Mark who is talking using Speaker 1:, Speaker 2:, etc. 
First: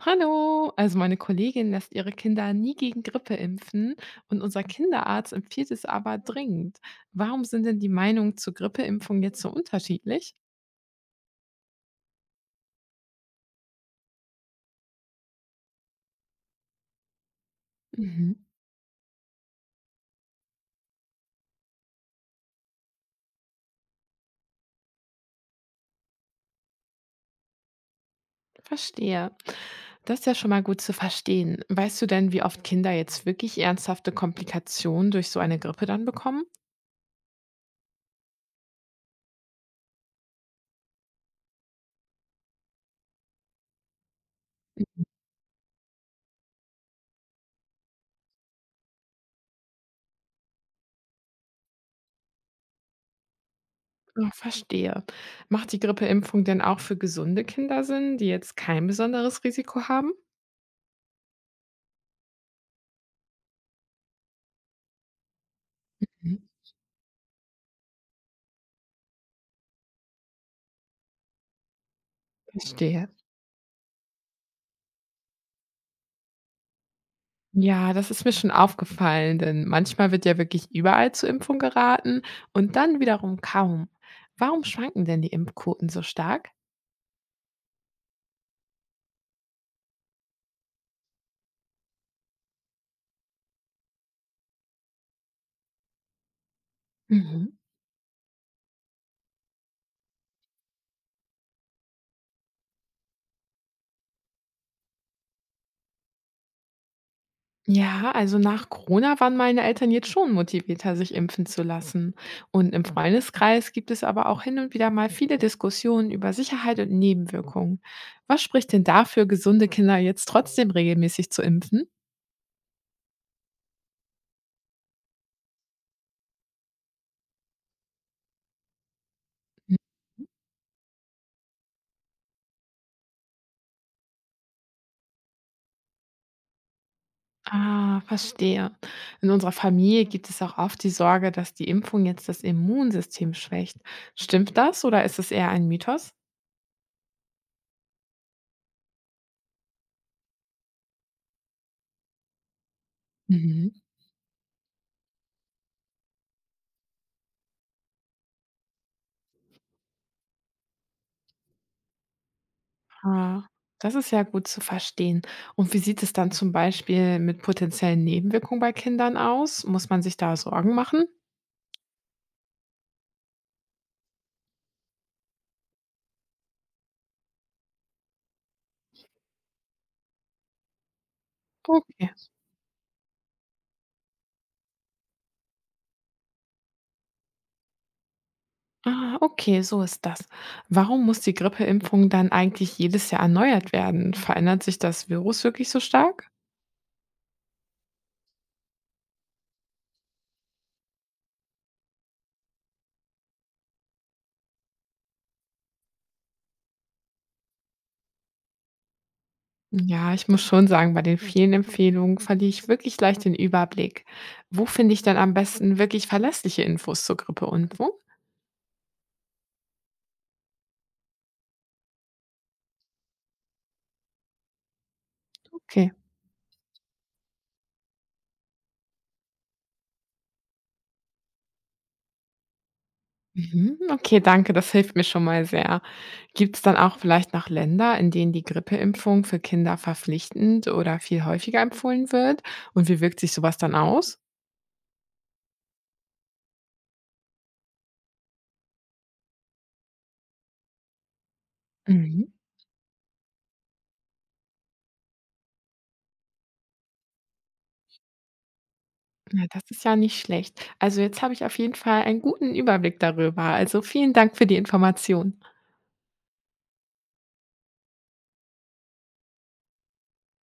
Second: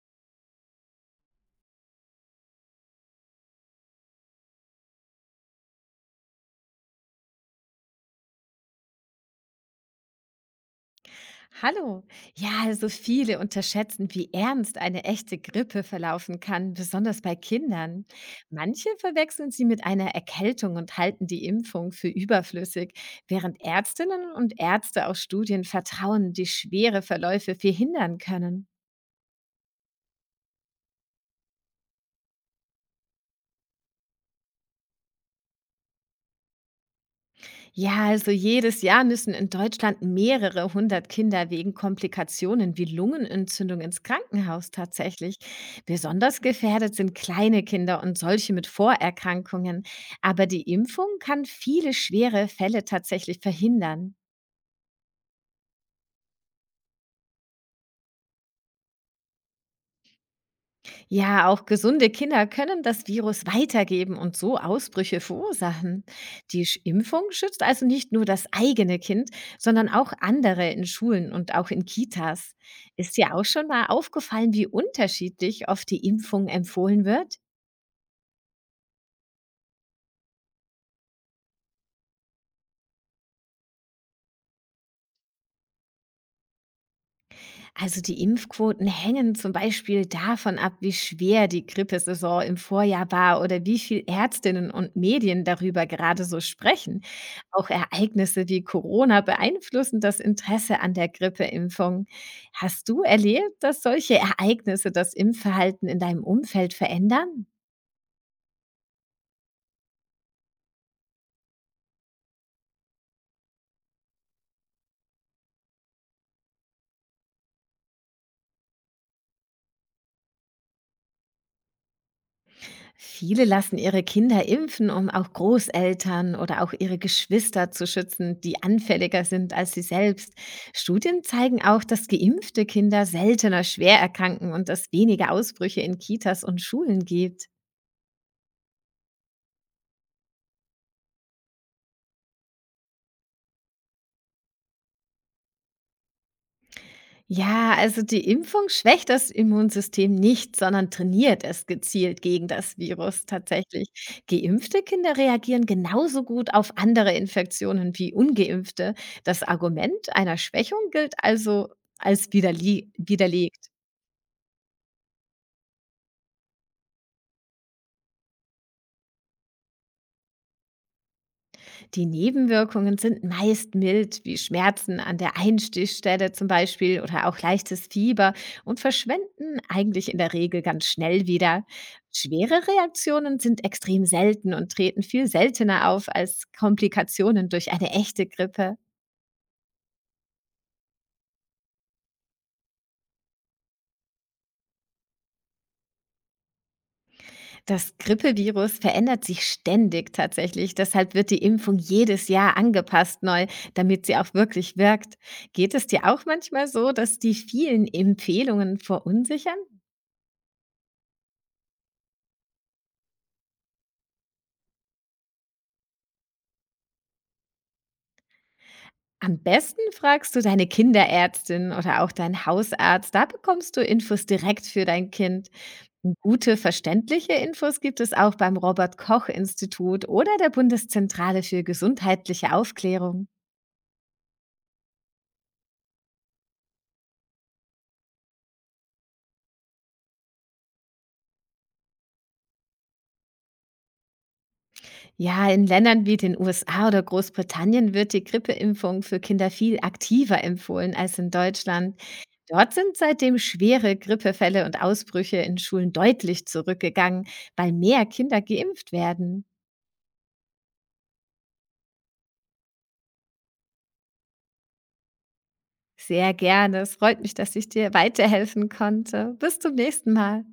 Speaker 1: Hallo, also meine Kollegin lässt ihre Kinder nie gegen Grippe impfen und unser Kinderarzt empfiehlt es aber dringend. Warum sind denn die Meinungen zur Grippeimpfung jetzt so unterschiedlich?
Speaker 2: Hallo. Ja, also viele unterschätzen, wie ernst eine echte Grippe verlaufen kann, besonders bei Kindern.
Speaker 1: Mhm,
Speaker 2: Manche verwechseln sie mit einer Erkältung und halten die Impfung für überflüssig, während Ärztinnen und Ärzte aus Studien vertrauen, die schwere Verläufe verhindern können.
Speaker 1: verstehe. Das ist ja schon mal gut zu verstehen. Weißt du denn, wie oft Kinder jetzt wirklich ernsthafte Komplikationen durch so eine Grippe dann bekommen?
Speaker 2: Ja, also jedes Jahr müssen in Deutschland mehrere hundert Kinder wegen Komplikationen wie Lungenentzündung ins Krankenhaus tatsächlich. Besonders gefährdet sind kleine Kinder und solche mit Vorerkrankungen. Aber die Impfung kann viele schwere Fälle tatsächlich verhindern.
Speaker 1: Ja, verstehe. Macht die Grippeimpfung denn auch für gesunde Kinder Sinn, die jetzt kein besonderes Risiko haben?
Speaker 2: Ja, auch gesunde Kinder können das Virus weitergeben und so Ausbrüche verursachen.
Speaker 1: Mhm,
Speaker 2: Die Impfung schützt also nicht nur das eigene Kind, sondern auch andere in Schulen und auch in Kitas.
Speaker 1: verstehe.
Speaker 2: Ist dir auch schon mal aufgefallen, wie unterschiedlich oft die Impfung empfohlen wird?
Speaker 1: Ja, das ist mir schon aufgefallen, denn manchmal wird ja wirklich überall zur Impfung geraten und dann wiederum kaum. Warum schwanken denn die Impfquoten so stark?
Speaker 2: Also die Impfquoten hängen zum Beispiel davon ab, wie schwer die Grippesaison im Vorjahr war oder wie viel Ärztinnen und Medien darüber gerade so sprechen.
Speaker 1: Mhm.
Speaker 2: Auch Ereignisse wie Corona beeinflussen das Interesse an der Grippeimpfung. Hast du erlebt, dass solche Ereignisse das Impfverhalten in deinem Umfeld verändern?
Speaker 1: Ja, also nach Corona waren meine Eltern jetzt schon motivierter, sich impfen zu lassen. Und im Freundeskreis gibt es aber auch hin und wieder mal viele Diskussionen über Sicherheit und Nebenwirkungen. Was spricht denn dafür, gesunde Kinder jetzt trotzdem regelmäßig zu impfen?
Speaker 2: Viele lassen ihre Kinder impfen, um auch Großeltern oder auch ihre Geschwister zu schützen, die anfälliger sind als sie selbst. Studien zeigen auch, dass geimpfte Kinder seltener schwer erkranken und dass weniger Ausbrüche in Kitas und Schulen gibt.
Speaker 1: Ah, verstehe. In unserer Familie gibt es auch oft die Sorge, dass die Impfung jetzt das Immunsystem schwächt. Stimmt das oder ist es eher ein Mythos?
Speaker 2: Ja, also die Impfung schwächt das Immunsystem nicht, sondern trainiert es gezielt gegen das Virus
Speaker 1: Mhm.
Speaker 2: tatsächlich. Geimpfte Kinder reagieren genauso gut auf andere Infektionen wie ungeimpfte. Das Argument einer Schwächung gilt also als
Speaker 1: Ah,
Speaker 2: widerlegt.
Speaker 1: das ist ja gut zu verstehen. Und wie sieht es dann zum Beispiel mit potenziellen Nebenwirkungen bei Kindern aus? Muss man sich da Sorgen machen?
Speaker 2: Die Nebenwirkungen sind meist mild, wie Schmerzen an der Einstichstelle zum Beispiel oder auch leichtes Fieber und verschwinden eigentlich in der Regel ganz schnell wieder.
Speaker 1: Okay.
Speaker 2: Schwere Reaktionen sind extrem selten und treten viel seltener auf als Komplikationen durch eine echte Grippe.
Speaker 1: Ah, okay, so ist das. Warum muss die Grippeimpfung dann eigentlich jedes Jahr erneuert werden? Verändert sich das Virus wirklich so stark?
Speaker 2: Das Grippevirus verändert sich ständig tatsächlich, deshalb wird die Impfung jedes Jahr angepasst neu, damit sie auch wirklich wirkt. Geht es dir auch manchmal so, dass die vielen Empfehlungen verunsichern?
Speaker 1: Ja, ich muss schon sagen, bei den vielen Empfehlungen verliere ich wirklich leicht den Überblick. Wo finde ich denn am besten wirklich verlässliche Infos zur Grippe und wo?
Speaker 2: Am besten fragst du deine Kinderärztin oder auch deinen Hausarzt. Da bekommst du Infos direkt für dein Kind.
Speaker 1: Okay.
Speaker 2: Gute, verständliche Infos gibt es auch beim Robert Koch Institut oder der Bundeszentrale für gesundheitliche Aufklärung.
Speaker 1: Mhm, okay, danke, das hilft mir schon mal sehr. Gibt es dann auch vielleicht noch Länder, in denen die Grippeimpfung für Kinder verpflichtend oder viel häufiger empfohlen wird? Und wie wirkt sich sowas dann aus?
Speaker 2: Ja, in Ländern wie den USA oder Großbritannien wird die Grippeimpfung für Kinder viel aktiver empfohlen als in Deutschland.
Speaker 1: Mhm.
Speaker 2: Dort sind seitdem schwere Grippefälle und Ausbrüche in Schulen deutlich zurückgegangen, weil mehr Kinder geimpft werden.
Speaker 1: Ja, das ist ja nicht schlecht. Also jetzt habe ich auf jeden Fall einen guten Überblick darüber. Also vielen Dank für die Information.
Speaker 2: Sehr gerne. Es freut mich, dass ich dir weiterhelfen konnte. Bis zum nächsten Mal.